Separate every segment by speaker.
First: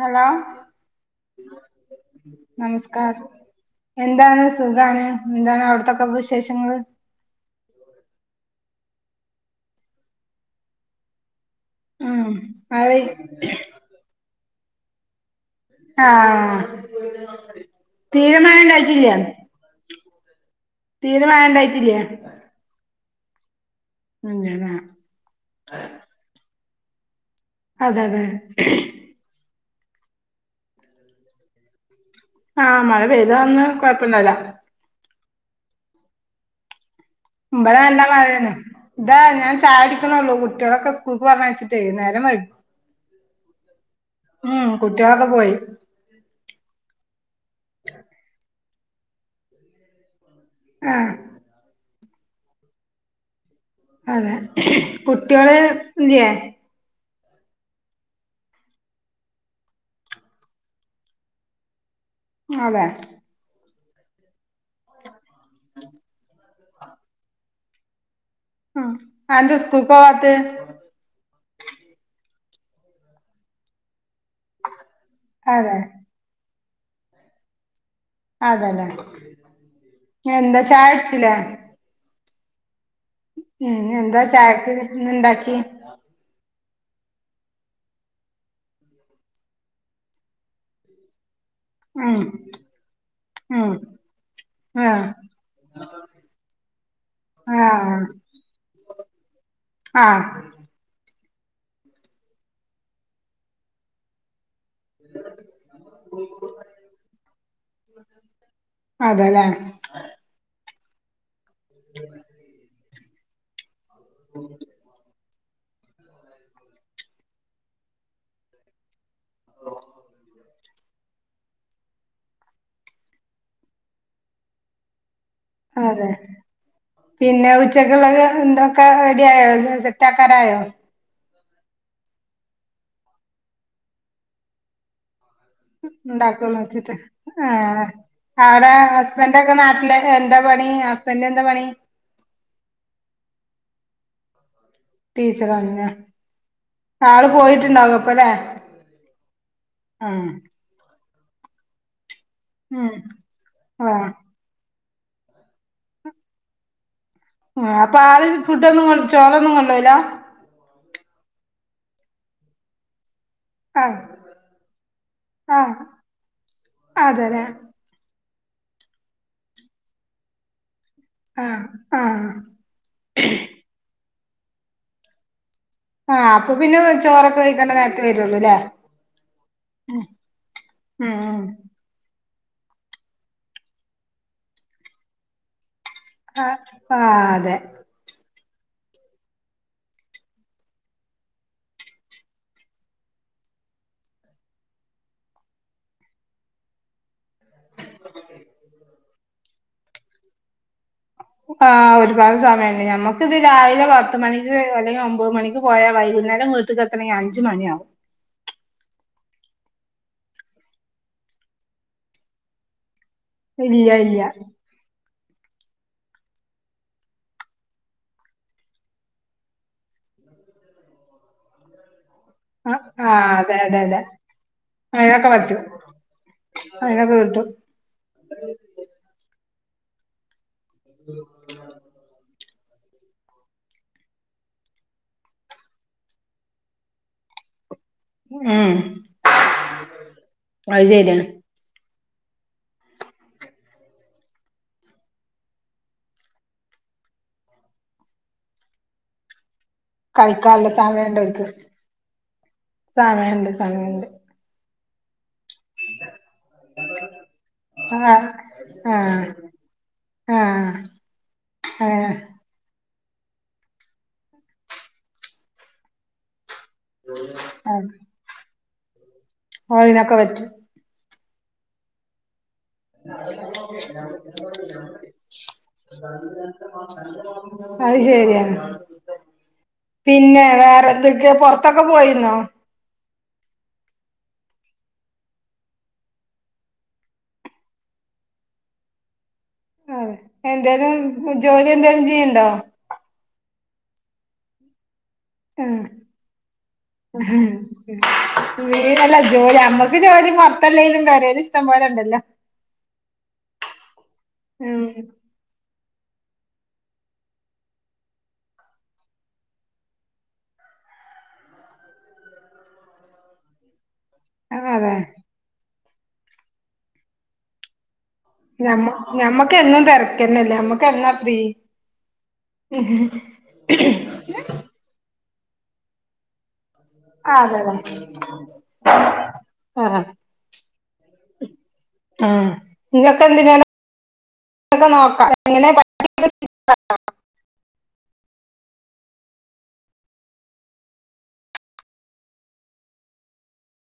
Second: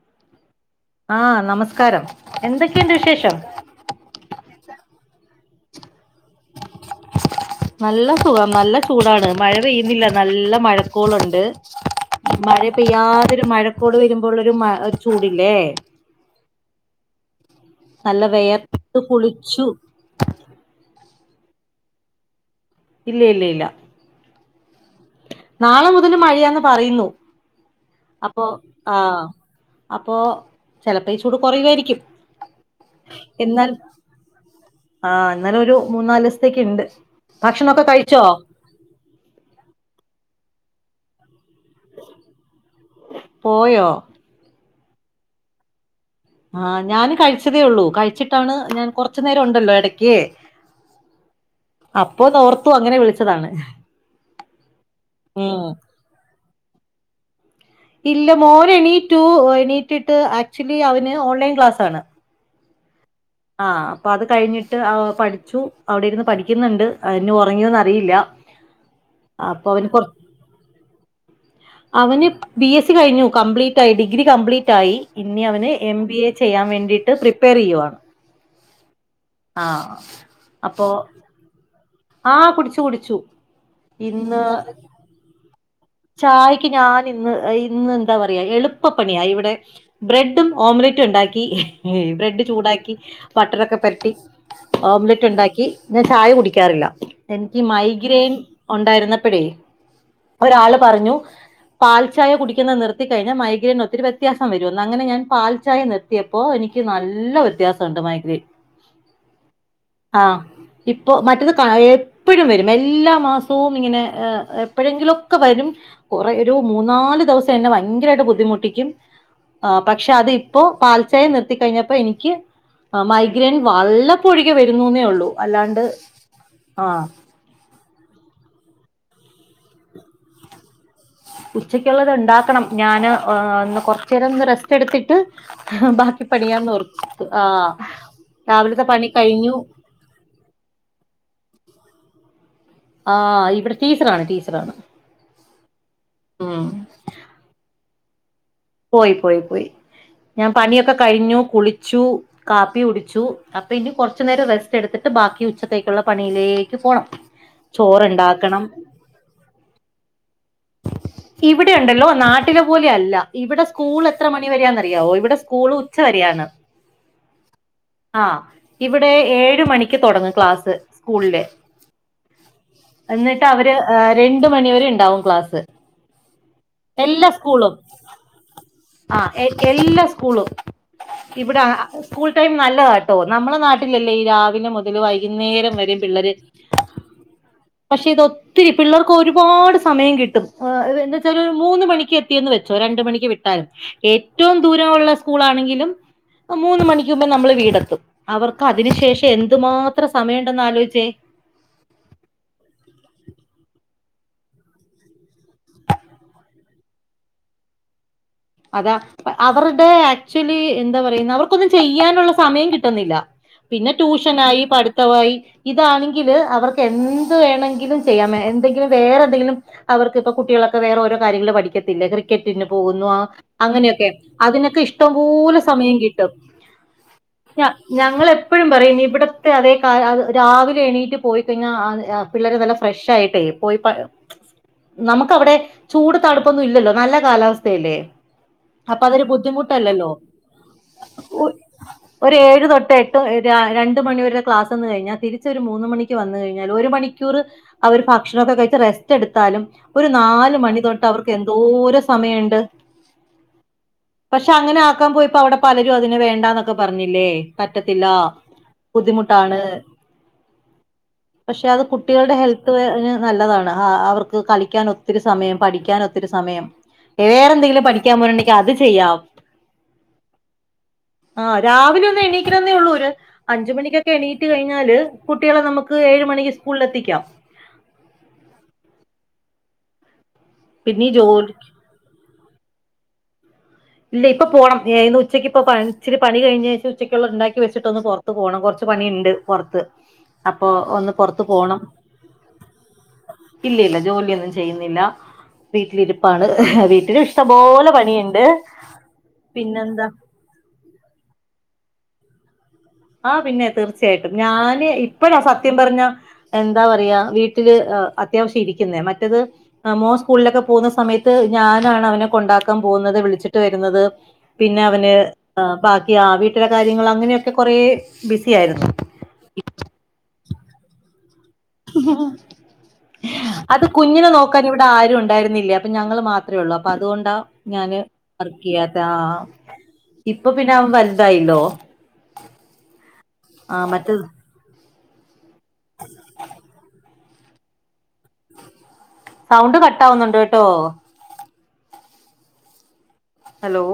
Speaker 1: Hello
Speaker 2: ആഹ് നമസ്കാരം എന്തൊക്കെയുണ്ട്
Speaker 1: നമസ്കാരം
Speaker 2: വിശേഷം
Speaker 1: എന്താണ് സുഖാണ് എന്താണ് അവിടത്തൊക്കെ വി
Speaker 2: നല്ല സുഖാ നല്ല ചൂടാണ് മഴ പെയ്യുന്നില്ല നല്ല മഴക്കോളുണ്ട് മഴ പെയ്യാതൊരു മഴക്കോള് വരുമ്പോള്ളരു മ ഒരു ചൂട് ടില്ലേ
Speaker 1: ആഹ്
Speaker 2: നല്ല
Speaker 1: തീരെ മഴ
Speaker 2: വെയർത്ത്
Speaker 1: ഇണ്ടായിട്ടില്ല
Speaker 2: കുളിച്ചു [inaudible]
Speaker 1: തീരെ മഴണ്ടായിട്ടില്ല
Speaker 2: ഇല്ല ഇല്ല ഇല്ല
Speaker 1: അതേലേ
Speaker 2: നാളെ മുതൽ മഴയാന്ന് പറയുന്നു
Speaker 1: അതെ അതെ
Speaker 2: അപ്പൊ ആഹ് അപ്പൊ ചിലപ്പോ ചൂട് കൊറയവായിരിക്കും
Speaker 1: ആഹ മഴ പെയ്തന്ന് കൊഴപ്പണ്ടാവൂല്ല
Speaker 2: ആഹ ഇന്നലൊരു മൂന്നാലിസത്തേക്ക്ണ്ട്
Speaker 1: ഇമ്പടെ നല്ല മഴാണ്. ഇതാ ഞാൻ ചായടിക്കണള്ളൂ കുട്ടികളൊക്കെ സ്കൂൾക്ക് പറഞ്ഞയച്ചി നേരം വൈകി.
Speaker 2: പോയോ
Speaker 1: ഉം കുട്ടികളൊക്കെ പോയി
Speaker 2: ആഹ ഞാന് കഴിച്ചതേ ഉള്ളൂ കഴിച്ചിട്ടാണ് ഞാൻ കൊറച്ചു നേരം ഉണ്ടല്ലോ ഇടക്കേ
Speaker 1: ആഹ്
Speaker 2: അപ്പൊ തോർത്തു അങ്ങനെ വിളിച്ചതാണ്
Speaker 1: അതെ കുട്ടികള്
Speaker 2: ഉം
Speaker 1: ഇല്ല്യേ
Speaker 2: ഇല്ല മോൻ എണീറ്റു എണീറ്റിട്ട് ആക്ച്വലി അവന് ഓൺലൈൻ ക്ലാസാണ്
Speaker 1: അതെ
Speaker 2: ആഹ അപ്പൊ അത് കഴിഞ്ഞിട്ട് പഠിച്ചു അവിടെ ഇരുന്ന് പഠിക്കുന്നുണ്ട് അതി ഞ്ഞ് ഉറങ്ങ്യോന്ന് അറിയില്ല
Speaker 1: അന്ത
Speaker 2: അപ്പൊ അവന് കൊറ
Speaker 1: സ്കൂക്കോവാത്തെ
Speaker 2: അവന് ബി എസ് സി കഴിഞ്ഞു complete I D degree complete ആയി ഇനി അവന്
Speaker 1: അതെ
Speaker 2: എം ബി എ ചെയ്യാൻ വേണ്ടിയിട്ട് പ്രിപ്പയർ ചെയ്യുവാ
Speaker 1: അതെല്ലേ എന്താ ചായുടിച്ചില്ലേ?
Speaker 2: ആഹ് കുടിച്ചു കുടിച്ചു.
Speaker 1: ഉം എന്താ
Speaker 2: ഇന്ന്
Speaker 1: ചായക്ക് ഇന്ന് ഇണ്ടാക്കിയേ?
Speaker 2: ചായക്ക് ക്ക് ഞാൻ ഇന്ന് ഇന്ന് എന്താ പറയാ എളുപ്പപ്പണിയ ഇവിടെ ബ്രെഡും ഓംലറ്റുണ്ടാക്കി ക്കി
Speaker 1: ഉം
Speaker 2: ബ്രെഡ് ചൂടാക്കി ബട്ടർ
Speaker 1: ഉം
Speaker 2: ഒക്കെ പെരട്ടി
Speaker 1: ആഹ്
Speaker 2: ഓംലറ്റുണ്ടാക്കി ദേ ചാ കുടിക്കാറില്ല എനിക്കി
Speaker 1: ആഹ്
Speaker 2: മൈഗ്രേൻ ഒണ്ടായിരുന്നപ്പഴേ
Speaker 1: ആഹ്
Speaker 2: ഒരാള് പറഞ്ഞു പാൽചായ കുടിക്കുന്നത് നിർത്തി കഴിഞ്ഞ മൈഗ്രീന് ഒത്തിരി വ്യത്യാസ വ്യത്യാസംവരുന്ന് അങ്ങനെ ഞാൻ പാൽച്ചായ നിർത്തിയപ്പോ എനിക്ക് നല്ല വ്യത്യാസ ഉണ്ട് മൈഗ്രീൻ.
Speaker 1: അതെല്ലേ
Speaker 2: ആഹ്. ഇപ്പൊ മറ്റത് എപ്പോഴും വരും എല്ലാ മാസവും ഇങ്ങനെ എപ്പോഴെങ്കിലും ഒക്കെ വരും കുറേ ഒരു മൂന്നാല് ദിവസം എന്നെ ഭയങ്കരായിട്ട് ബുദ്ധിമുട്ടിക്കും. ആ പക്ഷെ അത് ഇപ്പോ പാൽച്ചായ നിർത്തിക്കഴിഞ്ഞപ്പോ എനിക്ക് മൈഗ്രയിൻ വല്ലപ്പോഴൊകെ വരുന്നുന്നെ ഒള്ളൂ.
Speaker 1: അതെ പിന്നെ ഉച്ചക്കുള്ളൊക്കെ എന്താ ഒക്കെ റെഡിയായോ സെറ്റ് ആക്കാൻആയോ?
Speaker 2: ഉച്ചക്കുള്ളത് ഉണ്ടാക്കണം ഞാന് ഒന്ന് കൊറച്ചേരൊന്ന് റെസ്റ്റ് എടുത്തിട്ട്. ബാക്കി
Speaker 1: ഉണ്ടാക്കുള്ളൂ വെച്ചിട്ട്
Speaker 2: പണിയാന്നോർത്തു ആഹ്.
Speaker 1: അവിടെ
Speaker 2: രാവിലത്തെ പണി
Speaker 1: ഹസ്ബൻഡ്
Speaker 2: കഴിഞ്ഞു
Speaker 1: ഒക്കെ നാട്ടില് എന്താ പണി ഹസ്ബൻഡ് എന്താ പണി?
Speaker 2: ആ ഇവിടെ ടീച്ചറാണ് ടീച്ചർ ആണ്.
Speaker 1: ടീച്ചറാണ് ലെ ആള് പോയിട്ടുണ്ടാവും അപ്പൊ അല്ലേ.
Speaker 2: പോയി പോയി പോയി ഞാൻ പണിയൊക്കെ കഴിഞ്ഞു കുളിച്ചു. കാപ്പി
Speaker 1: ഉം
Speaker 2: കുടിച്ചു അപ്പൊ ഇനി
Speaker 1: ആഹ്
Speaker 2: കൊറച്ചു നേരം റെസ് റെസ്റ്റ് എടുത്തിട്ട് ബാക്കി ഉച്ചത്തേക്കുള്ള പണിയിലേക്ക് പോണം.
Speaker 1: ആ അപ്പൊ ആള്
Speaker 2: ചോറുണ്ടാക്കണം
Speaker 1: ഫുഡൊന്നും ചോറൊന്നും കൊണ്ടോകൂല?
Speaker 2: ഇവിടെ ഉണ്ടല്ലോ നാട്ടിലെ പോലെ അല്ല. ഇവിടെ
Speaker 1: ആഹ്
Speaker 2: സ്കൂൾ എത്ര മണി വരേന്നറിയമോ ഇവിടെ
Speaker 1: ആഹ്
Speaker 2: സ്കൂള് ഉച്ച വരെയാണ്.
Speaker 1: അതെല്ലേ
Speaker 2: ആ ഇവിടെ ഏഴ് മണിക്ക് തുടങ്ങും ക്ലാസ്. സ്കൂളിലെ
Speaker 1: ആഹ് ആഹ്
Speaker 2: എന്നിട്ട് അവര് രണ്ട് മണിവരെ ഇണ്ടാവും ക്ലാസ്.
Speaker 1: ആഹ് അപ്പൊ പിന്നെ
Speaker 2: എല്ലാ
Speaker 1: ചോറൊക്കെ
Speaker 2: സ്കൂളും
Speaker 1: കഴിക്കണ്ട നേരത്തെ വരുള്ളൂല്ലേ
Speaker 2: ആ എ
Speaker 1: ഉം
Speaker 2: എല്ലാ സ്കൂളും.
Speaker 1: ഉം
Speaker 2: ഇവിടെ അ സ്കൂൾ ടൈം നല്ലതാട്ടോ നമ്മളെ നാട്ടിലല്ലേ ഈ രാവിലെ മുതൽ വൈകുന്നേരം വരെ പിള്ളാര്
Speaker 1: ആഹ് ആഹ് അതെ
Speaker 2: പക്ഷെ ഇത് ഒത്തിരി പിള്ളാർക്ക് ഒരുപാട് സമയം കിട്ടു, എന്തച്ചാല് മൂന്ന് മൂന്ന് മണിക്ക് എത്തിയന്ന് വെച്ചോ രണ്ട മണിക്ക് വിട്ടാല് ഏറ്റവും ദൂരമള്ള സ്കൂൾ ആണെങ്കിലും മൂന്ന മണിക്കുമുമ്പേ നമ്മള് വീടെത്തും അവർക്ക് അതിനു ശേഷം എന്തുമാത്രം സമയണ്ടെന്ന് ആലോചിച്ചേ?
Speaker 1: ആഹ് ഒരുപാട് സമയുണ്ട് ഞമ്മക്ക് ഇത് രാവിലെ പ പത്ത് മണിക്ക് അല്ലെങ്കിൽ ഒമ്പത് മണിക്ക് പോയാൽ ഒൻപത്‌ മണിക്ക് പോയാൽ വൈകുന്നേരം വീട്ടുക്ക് എത്തണെങ്കിൽ അഞ്ച് മണിയാകും.
Speaker 2: അതാ അവരുടെ ആക്ച്വലി എന്താ പറയുന്ന അവർക്കൊന്നും ചെയ്യാനുള്ള സമയം കിട്ടുന്നില്ലാ. പിന്നെ
Speaker 1: ഇല്ല ഇല്ല
Speaker 2: ട്യൂഷനായി പഠിത്തവായി. ഇതാണെങ്കില് അവർക്ക് എന്ത് വേണമെങ്കിലും ചെയ്യാം എന്തെങ്കിലും വേറെ എന്തെങ്കിലും അവർക്ക് ഇപ്പ കുട്ടി കുട്ടികളൊക്കെ വേറെ ഓരോ കാര്യങ്ങള് പഠിക്കത്തിലേ ക്രിക്കറ്റിന്
Speaker 1: ആഹ്
Speaker 2: പോകുന്നു ആ
Speaker 1: ആഹ് അതെ അതെ അതെ
Speaker 2: അങ്ങനെയൊക്കെ അതിനൊക്കെ ഇഷ്ടംപോലെ സമയം കിട്ടും.
Speaker 1: അതിനൊക്കെ കിട്ടും
Speaker 2: ഞങ്ങ ഞങ്ങൾ എപ്പോഴും പറയും നീ ഇവിടു ത്തെ അതേ രാവിലെ എണീറ്റ് പോയിക്കഴിഞ്ഞാൽ പിള്ളേര് വല്ല ഫ്രഷ് ആയിട്ടെയ് പോയി പ നമുക്ക് അവിടെ ചൂട് തണുപ്പൊന്നും ഇല്ലല്ലോ നല്ല കാലാവസ്ഥയല്ലേ?
Speaker 1: ഉം
Speaker 2: അപ്പ അതൊരു ബുദ്ധിമുട്ടല്ലല്ലോ?
Speaker 1: അത് ശരിയാണ്
Speaker 2: ഒരു ഏഴ് തൊട്ട് എട്ട് രണ്ട് മണിവരുടെ ക്ലാസ് വന്ന് കഴിഞ്ഞാൽ തിരിച്ച ഒരു മൂന്ന് മണിക്ക് വന്ന് കഴിഞ്ഞാൽ ഒരു മണിക്ക് ക്കുറ് അവര് ഭക്ഷണം ഒക്കെ കഴിച്ച് റെസ്റ്റ് എടുത്താലും. ഒരു നാല്
Speaker 1: കളിക്കാനുള്ള
Speaker 2: മണി തൊട്ട്
Speaker 1: സമയണ്ട്
Speaker 2: അവർക്ക് എന്തോരേ സമയഉണ്ട്.
Speaker 1: സമയുണ്ട് സമയുണ്ട്.
Speaker 2: ഇപ്പൊ അവിടെ പലരും അതിനെ വേണ്ടാന്നൊക്കെ പറഞ്ഞില്ലേ, പറ്റത്തില്ല.
Speaker 1: ആഹ് ആഹ്
Speaker 2: ബുദ്ധിമുട്ടാണ്
Speaker 1: ആഹ്
Speaker 2: പക്ഷെ അത്
Speaker 1: അങ്ങനെ
Speaker 2: കുട്ടികളുടെ ഹെൽത്ത് അയിന് നല്ലതാണ് അ അവർക്ക് കളിക്കാൻ ഒത്തിരി സമയം പഠിക്കാൻ ഒത്തിരി സമയം
Speaker 1: ആ
Speaker 2: വേറെന്തെങ്കിലും [unintelligible] അത് ചെയ്യാം
Speaker 1: ഓ ഇനൊക്കെ വെച്ച്
Speaker 2: ആ രാവിലെ ഒന്ന് എണീ ക്കണെന്ന് ഉള്ളൂ അഞ്ച് മണിക്കൊക്കെ എണീറ്റ് കഴിഞ്ഞാല് കുട്ടികളെ നമുക്ക് ഏഴ് മണിക്ക് സ്കൂളില് എത്തിക്കാം
Speaker 1: അയ് ശരിയാണ് പിന്നെ വേറെ
Speaker 2: പിന്നെ ഈ
Speaker 1: എന്തൊക്കെ
Speaker 2: ജോലി
Speaker 1: പൊറത്തൊക്കെ പോയിന്നോ
Speaker 2: ഇല്ല ഇപ്പൊ പോണം ഇന്നുച്ചക്കിപ്പം പണി ഇിച്ചിരി പണി കഴിഞ്ഞ് ഉച്ചക്കൊള്ള ഉണ്ടാക്കി വെച്ചിട്ട് ഒന്ന് പൊറത്ത് പോണം കൊറ് പണിയണ്ട് പൊറത്ത് അപ്പൊ
Speaker 1: എന്തേലും
Speaker 2: ഒന്ന് പൊറത്ത്
Speaker 1: ജോലി
Speaker 2: പോണം
Speaker 1: എന്തേലും ചെയ്യണ്ടോ
Speaker 2: ഇല്ല ഇല്ല ജോലിയൊന്നും ചെയ്യുന്നില്ല
Speaker 1: ഉം
Speaker 2: വീട്ടിലിരിപ്പാണ് വീട്ടില് ഇഷ്ടംപോലെ പണിയിണ്ട്
Speaker 1: [unintelligible] ജോലി നമ്മക്ക് ജോലി പൊറത്തല്ലെലും പെരെല് ഇഷ്ടം പോലെ ഉണ്ടല്ലോ
Speaker 2: ആ പിന്നെ തീർച്ചയായിട്ടും
Speaker 1: ഉം
Speaker 2: ഞാന് ഇപ്പഴ സ ത്യം പറഞ്ഞ എന്താ പറയാ വീട്ടില് അത്യാവശ്യം ഇരിക്കുന്നേ മറ്റത് മോൻ സ്കൂളിലക്കെ പോവുന്ന സമയത്ത് ഞാനാണ് അവനെ കൊണ്ടാക്കാൻ പോവുന്നത് വിളിച്ചിട്ട് വെരുന്നത് പിന്നെ
Speaker 1: അതെ
Speaker 2: അവന് ബാക്കിയ വീട്ടിലെ കാര്യങ്ങള് അങ്ങനെയൊക്കെ കൊറെ
Speaker 1: ഞമ്മ ഞമ്മക്ക് എന്നും തെരക്കനല്ലേ ഞമ്മക്ക് എന്നാ ഫ്രീ
Speaker 2: അത് കുഞ്ഞിനെ നോക്കാൻ ഇവിടെ ആരും ഒണ്ടായി ന്നില്ല അപ്പൊ ഞങ്ങള് മാത്രേ ഒള്ളൂ അപ്പൊ അതുകൊണ്ടാ
Speaker 1: അതെതെ
Speaker 2: ഞാന് വർക്ക് ചെയ്യാത്ത ആ
Speaker 1: ആ
Speaker 2: ഇപ്പൊ പിന്നെ അവൻ വലുതായില്ലോ
Speaker 1: ആ നിങ്ങക്കെ എന്തിന
Speaker 2: ആ മറ്റേ
Speaker 1: [unintelligible]
Speaker 2: സൗണ്ട് കട്ടാവുന്ന് ട്ടോ ഹലോ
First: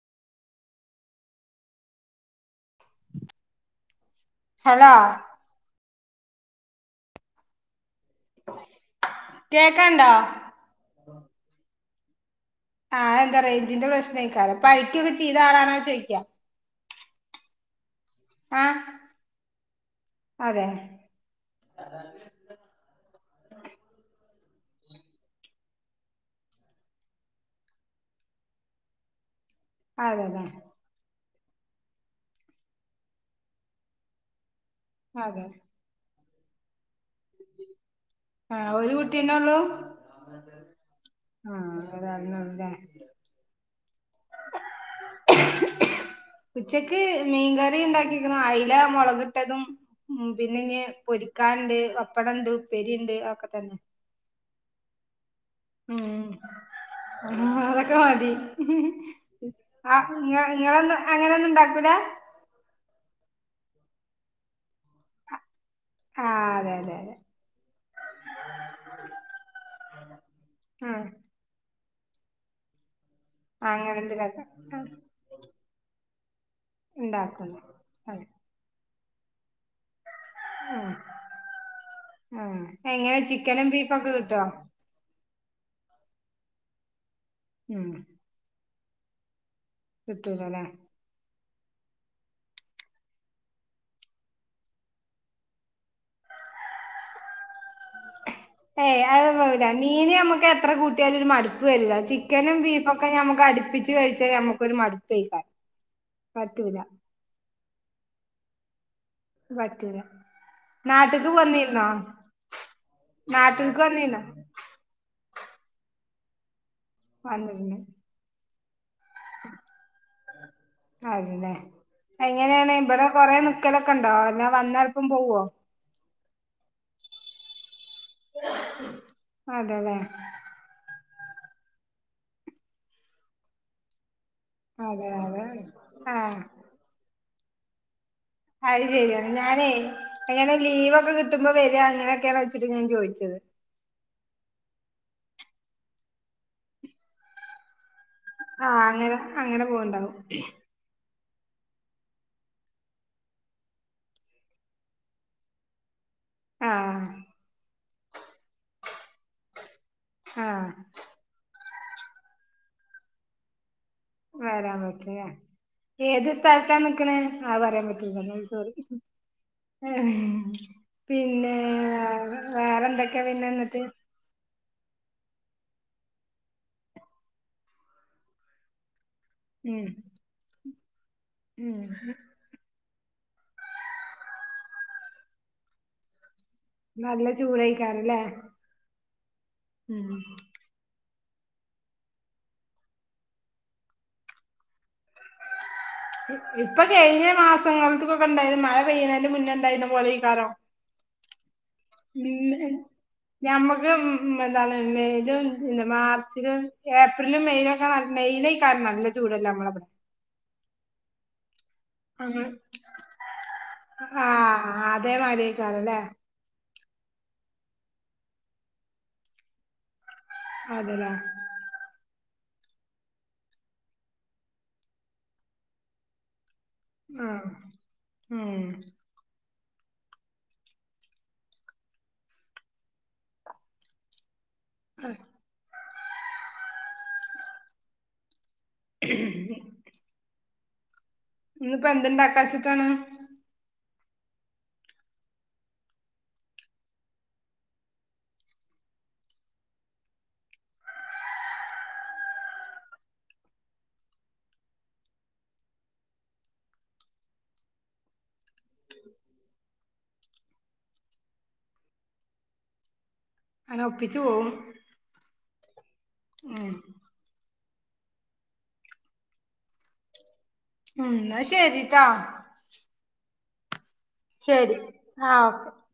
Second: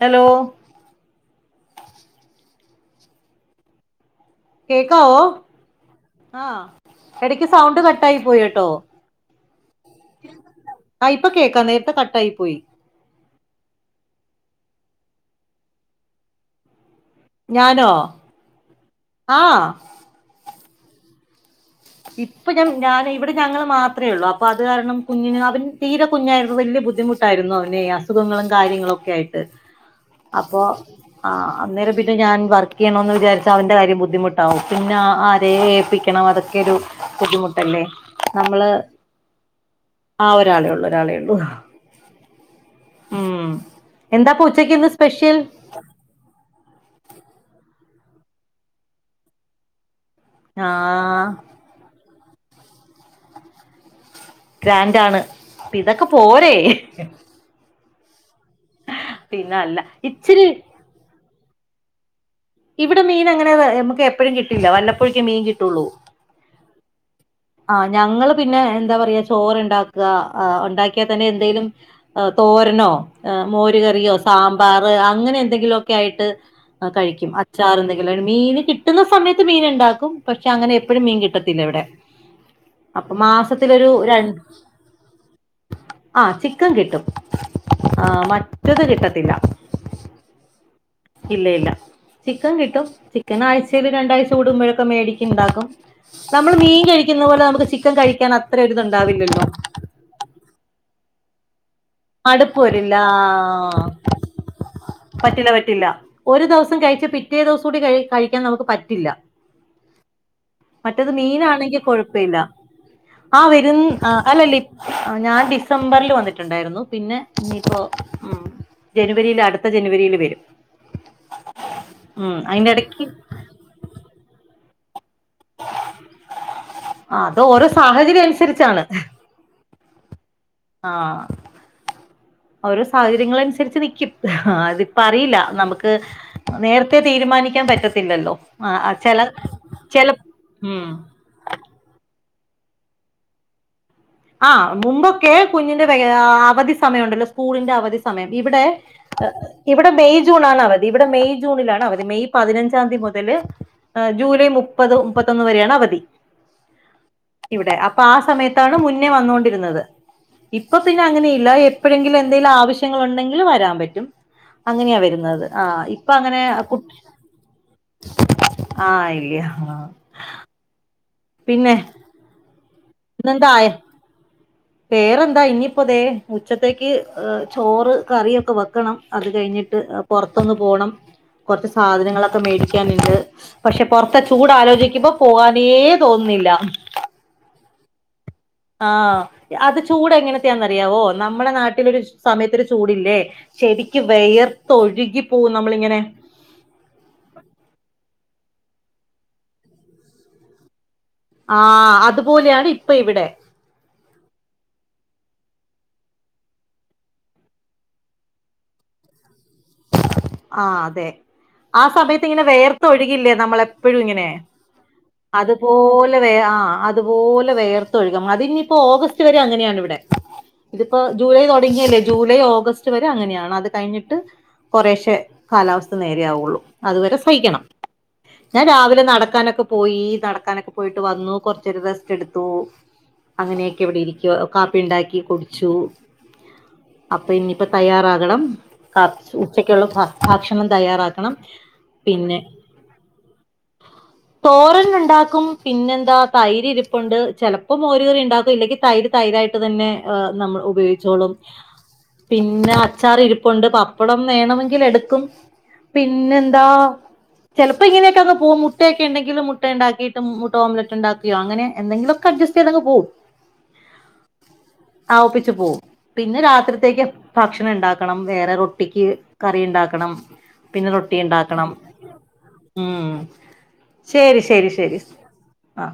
Speaker 2: ഹലോ
Speaker 1: ഹലോ
Speaker 2: കേക്കാവോ ആ എടക്ക് സൗണ്ട് ക ട്ടായി പോയേട്ടോ
Speaker 1: കേക്കണ്ടോ
Speaker 2: ആ ഇപ്പ കേക്കാം നേരത്തെ കട്ടായി പോയി
Speaker 1: ആ എന്താ റേഞ്ചിന്റെ പ്രശ്നായ്കാരം പടിക്കൊക്കെ ചെയ്ത ആളാണോ എന്ന് ചോദിക്യ
Speaker 2: ഞാനോ
Speaker 1: ആ
Speaker 2: ആഹ്
Speaker 1: അതെ
Speaker 2: ഇപ്പൊ ഞാൻ ഞാൻ ഇവിടെ ഞങ്ങള് മാത്രേ ഉള്ളൂ അപ്പൊ അത് കാരണം കുഞ്ഞിന് അവന് തീരെ കുഞ്ഞായിരുന്നു വലിയ ബുദ്ധിമുട്ടായിരുന്നു അവനെ അസുഖങ്ങളും കാര്യങ്ങളും ഒക്കെ ആയിട്ട്
Speaker 1: അതെ ലെ
Speaker 2: ആ അന്നേരം പിന്നെ ഞാൻ വർക്ക് ചെയ്യണോന്ന് വിചാരിച്ച അവന്റെ കാര്യം ബുദ്ധിമുട്ടാവും പിന്നെ ആ
Speaker 1: അതെ
Speaker 2: ആരേം ഏല്പി ക്കണം അതൊക്കെ ഒരു ബുദ്ധിമുട്ടല്ലേ
Speaker 1: ആ
Speaker 2: നമ്മള്
Speaker 1: ഒരു കുട്ടിയന്നെ ഒള്ളൂ
Speaker 2: ആ ഒരാളേ ഉള്ളൂ ഒരാളേ ഉള്ളൂ
Speaker 1: ആ അതന്നല്ലെ
Speaker 2: ഉം എന്താപ്പൂച്ചക്കിന്ന് സ്പെഷിൽ
Speaker 1: അയല മുളകിട്ടതും ഉം പിന്നിനി
Speaker 2: ആഹ്
Speaker 1: പൊരിക്കാണ്ട് പപ്പടണ്ട് ഉപ്പേരിയിണ്ട് അതൊക്കെ തന്നെ
Speaker 2: ഗ്രാന്റാണ് പിതൊക്കെ പോരെ
Speaker 1: ക്കമതി
Speaker 2: പിന്നെ അല്ല
Speaker 1: ആ ഇങ്ങ
Speaker 2: ഇച്ചിരി
Speaker 1: ഇങ്ങളൊന്നും അങ്ങനെയൊന്നും ഇണ്ടാക്കൂല
Speaker 2: ഇവിടെ മീൻ അങ്ങനെ നമുക്ക് എപ്പഴും കിട്ടില്ല വല്ലപ്പോഴക്കെ മീൻ കിട്ടുള്ളൂ
Speaker 1: ആഹ് അതെ അതെ അതെ
Speaker 2: ആ ഞങ്ങള് പിന്നെ എന്താ പറയാ ചോറ് ഇണ്ടാക്കുക ഒണ്ടാക്കിയാ
Speaker 1: ആഹ്
Speaker 2: തന്നെ എന്തേലും തോരനോ മോരുകറിയോ
Speaker 1: അങ്ങനെന്തേലൊക്കെ
Speaker 2: സാമ്പാറ് അങ്ങനെ എന്തെങ്കിലൊക്കെ ആയിട്ട് കഴിക്കും
Speaker 1: ഉണ്ടാക്കുന്നു
Speaker 2: അച്ചാറ് എന്തെങ്കിലും
Speaker 1: അതെ
Speaker 2: മീന് കിട്ടുന്ന സമേ ത്ത് മീന്ണ്ടാക്കും പക്ഷെ അങ്ങനെ എപ്പോഴും മീൻ കിട്ടത്തില്ല ഇവടെ
Speaker 1: ആ എങ്ങനെ ചിക്കനും ബീഫൊക്കെ
Speaker 2: രണ്ട്
Speaker 1: കിട്ടുവോ
Speaker 2: ആ ചിക്കൻ കിട്ടും
Speaker 1: ഉം
Speaker 2: ആ [unintelligible] കിട്ടത്തില്ല
Speaker 1: കിട്ടൂലല്ലേ
Speaker 2: ഇല്ല, ഇല്ല ചിക്കൻ കിട്ടും ചിക്കൻ ആഴ്ചൽ രണ്ടാഴ്ച കൂടുമ്പോഴൊക്കെ മേടിക്കും ഉണ്ടാക്കും നമ്മൾ മീൻ കഴിക്കും ക്കുന്ന പോലെ നമുക്ക് ചി
Speaker 1: ഏയ് അത് [unintelligible] മീന് നമ്മുക്ക് എത്ര കൂട്ടിയാലും ഒരു മടുക്കും വരുല ചിക്കനും
Speaker 2: മടുപ്പ്
Speaker 1: ബീഫ
Speaker 2: വരില്ല
Speaker 1: ഒക്കെ മ്മക്ക് അടുപ്പിച്ച് കഴിച്ചാൽ നമുക്ക ഒരു മടുപ്പയ്ക്കാരം
Speaker 2: പറ്റില്ല പറ്റില്ല ഒരു ദിവസം കഴിച്ച് പിറ്റേ ദിവസം കൂടി കഴിക്കാൻ നമുക്ക് പറ്റില്ല
Speaker 1: പറ്റൂല്ല
Speaker 2: മറ്റത് മീനാണെങ്കിൽ കൊഴപ്പമില്ല ആ വരും
Speaker 1: നാട്ടിൽക്ക് വന്നിരുന്നോ
Speaker 2: അല്ല ല ഞാൻ ഡിസംബറിൽ വന്നിട്ടുണ്ടായിരുന്നു പിന്നെ
Speaker 1: വന്നിരുന്നു
Speaker 2: ഇനിയിപ്പോ ഉമ് ജനുവരിയില് അടുത്ത ജനുവരിയില് വരും
Speaker 1: അതല്ലേ
Speaker 2: ഉം അതിന്റെ
Speaker 1: എങ്ങനെയാണ് ഇവിടെ
Speaker 2: ഇടയ്ക്ക്
Speaker 1: കൊറെ നിക്കലൊക്കെ ഉണ്ടോ എല്ലേ വന്നാൽ [unintelligible] പോവോ
Speaker 2: അത് ഓരോ സാഹചര്യം അനുസരിച്ചാണ്
Speaker 1: അതെല്ലേ
Speaker 2: ആ ഓരോ സാഹചര്യങ്ങളൾ അനുസരിച്ച് നൽക്കും ആഹ അതിപ്പ
Speaker 1: അതെ
Speaker 2: അറിയില്ല
Speaker 1: അതെ
Speaker 2: നമുക്ക്
Speaker 1: ആഹ്
Speaker 2: നേരത്തെ തീരുമാനിക്കാൻ പറ്റത്ത
Speaker 1: അത് ശരിയാണ് ഞാനേ
Speaker 2: ചെല
Speaker 1: എങ്ങനെ
Speaker 2: ഉം
Speaker 1: ലീവൊക്കെ കിട്ടുമ്പോ വരാണ് അങ്ങനെയൊക്കെയണ അതാ ചോദിച്ചത്
Speaker 2: ആ മുമ്പൊക്കെ കുഞ്ഞിന്റെ അവധി സമയം ഉണ്ടല്ലോ സ്കൂളിന്റെ അവധി സമയം ഇവിടെ
Speaker 1: ആഹ് അങ്ങനെ അങ്ങനെ
Speaker 2: ഇവിടെ
Speaker 1: പോവണ്ടാവും
Speaker 2: മെയ് ജൂൺ ആണ് അവധി ഇവിടെ മെയ് ജൂണിലാണ് അവധി മെയ് പതിനഞ്ചാം തീയതി മുതൽ ജൂലൈ മുപ്പത് മുപ്പത്തൊന്ന് വരെയാണ് അവധി
Speaker 1: ആഹ്
Speaker 2: ഇവിടെ അപ്പൊ ആ സമയത്താണ് വന്നോണ്ടിരുന്നത്
Speaker 1: ആഹ്
Speaker 2: ഇപ്പൊ പിന്നെ അങ്ങനെയില്ല എപ്പോഴെങ്കിലും എന്തെങ്കിലും ആവശ്യങ്ങൾ ഉണ്ടെങ്കിൽ വരാൻ പറ്റ
Speaker 1: വരാൻ
Speaker 2: അങ്ങനെയാ
Speaker 1: പറ്റില്ലേ
Speaker 2: വരുന്നത് ആ ഇപ്പൊ
Speaker 1: ഏത്
Speaker 2: അങ്ങനെ
Speaker 1: സ്ഥലത്താ നിക്കണേ അത് പറയാൻ പറ്റൂലല്ലോ സോറി
Speaker 2: ആഹ ഇല്ലേ ആഹ
Speaker 1: പിന്നെ വേറെ എന്തൊക്കെയാ പിന്നെ
Speaker 2: ഇന്നെന്താ
Speaker 1: എന്നിട്ട്
Speaker 2: വേറെന്താ ഇനിയിപ്പോതെ ഉച്ചത്തേക്ക് ചോറ് കറിയൊക്കെ വെക്കണം അത് കഴിഞ്ഞിട്ട്
Speaker 1: ഉം
Speaker 2: പുറത്തൊന്ന് പോണം കുറച്ച്
Speaker 1: ഉം
Speaker 2: സാധനങ്ങളൊക്കെ മേടിച്ച ക്കാൻ ഉണ്ട് പക്ഷെ പൊറത്തെ ചൂട് ആലോചിക്കുമ്പോ പോകാനേ തോന്നുന്നില്ല
Speaker 1: നല്ല ചൂടഴിക്കാരല്ലേ
Speaker 2: ആഹ അത് ചൂട് എങ്ങനത്തെയാന്നറിയാവോ നമ്മുടെ നാട്ടിലരു സമയത്തോരു ചൂടല്ലേ ശെരിക്കും വിയർത്ത് ഒഴുകി
Speaker 1: ഇപ്പൊ കഴിഞ്ഞ മാസങ്ങളാലത്തക്കൊക്കെ ഇണ്ടായിരുന്നു മഴ പെയ്യുന്നതിന്റെ മുന്നെണ്ടായിരുന്ന പോലെയ്ക്കാരം
Speaker 2: ആഹ്
Speaker 1: ഉമ്
Speaker 2: അതുപോലെയാണ് ഇപ്പൊ ഇവിടെ
Speaker 1: ഞമ്മക്ക് എന്താണ് മാർച്ചിലും, ഏപ്രിലും, മെയിലൊക്കെ മെയയില കാരണം നല്ല ചൂടണ്ടാകാ നമ്മളവിടെ
Speaker 2: ആ അതെ ആ സമയത്ത്
Speaker 1: അങ്ങ
Speaker 2: ഇങ്ങനെ വേർത്ത ഒഴുകില്ലേ നമ്മളെപ്പോഴും ഇങ്ങനെ
Speaker 1: ആഹ് അതേമാതിരിക്കാരല്ലേ
Speaker 2: അതുപോലെേ ആഹ അഹ അതുപോലെ വേയർത്തൊഴുകും അതിഇനിയിപ്പോ ഓഗസ്റ്റ് വരെ അങ്ങനെയാണ് ഇവിടെ ഇതിപ്പോ
Speaker 1: അതെല്ലേ
Speaker 2: ജൂലൈ തുടങ്ങിയല്ലേ ജൂലൈ ഓഗസ്റ്റ് വരെ അങ്ങനെയാണ് അത് കഴിഞ്ഞിട്ട് കുറേ പക്ഷ കാലാവസ്ഥ നേരെയാവുള്ളൂ അതുവരെ
Speaker 1: ആഹ്
Speaker 2: സഹിക്കണം
Speaker 1: ഉം
Speaker 2: ഞാൻ രാവിലെ നടക്കാനൊക്കെ പോയി നടക്കാനൊക്കെ പോയിട്ട് വന്നു കൊറച്ചൊരം റെസ്റ്റ് എടുത്തു അങ്ങനെയൊക്കെ ഇവിടെ ഇരിക്ക കാപ്പി ഉണ്ടാക്കി കുടിച്ചു അപ്പം ഇനിപ്പം തയ്യാറാകണം. കാ ഉച്ച ഭക്ഷണം തയ്യാറാക്കണം
Speaker 1: ഇന്നിപ്പോ
Speaker 2: പിന്നെ
Speaker 1: എന്തുണ്ടാക്കാച്ചിട്ടാണ്
Speaker 2: തോരൻ ഉണ്ടാക്കും പിന്നെന്താ തൈരി ഇരിപ്പുണ്ട് ചിലപ്പോം മോരുകറി ഉണ്ടാക്കും ഇല്ലെങ്കിൽ തൈര് തൈര് യിട്ട് തന്നെ നമ്മൾ ഉപയോഗിച്ചോളും പിന്നെ അച്ചാറിരിപ്പുണ്ട് പപ്പടം വേണമെങ്കിൽ എടുക്കും പിന്നെ എന്താ ചിലപ്പോ ഇങ്ങനൊക്കെ അങ് പോക മുട്ടയക്കെ ഉണ്ടെങ്കിലിൽ മുട്ട ഉണ്ടാക്കിയിട്ട് മുട്ട ഓംലെറ്റ് ഉണ്ടാക്കിയോ അങ്ങെനെ എന്തെങ്കിലുംൊക്കെ ജസ്റ്റീതങ് പോവും
Speaker 1: അന ഒപ്പിച്ചു പോവും
Speaker 2: ആ ഒപ്പിച്ച് പോവും പിന്നെ
Speaker 1: ഉം
Speaker 2: രാത്രിത്തേക്ക് ഭക്ഷണം ണ്ടാക്കണം വേറെ ൊട്ടിക്ക് കറി ണ്ടാക്കണം. പിന്നെ
Speaker 1: ഉം
Speaker 2: റൊട്ടി
Speaker 1: എന്നാ
Speaker 2: ഇണ്ടാക്കണം
Speaker 1: ശരിട്ടോ
Speaker 2: ഉം ശരി ശരി ശരി
Speaker 1: ആഹ് ഓക്കെ
Speaker 2: ആ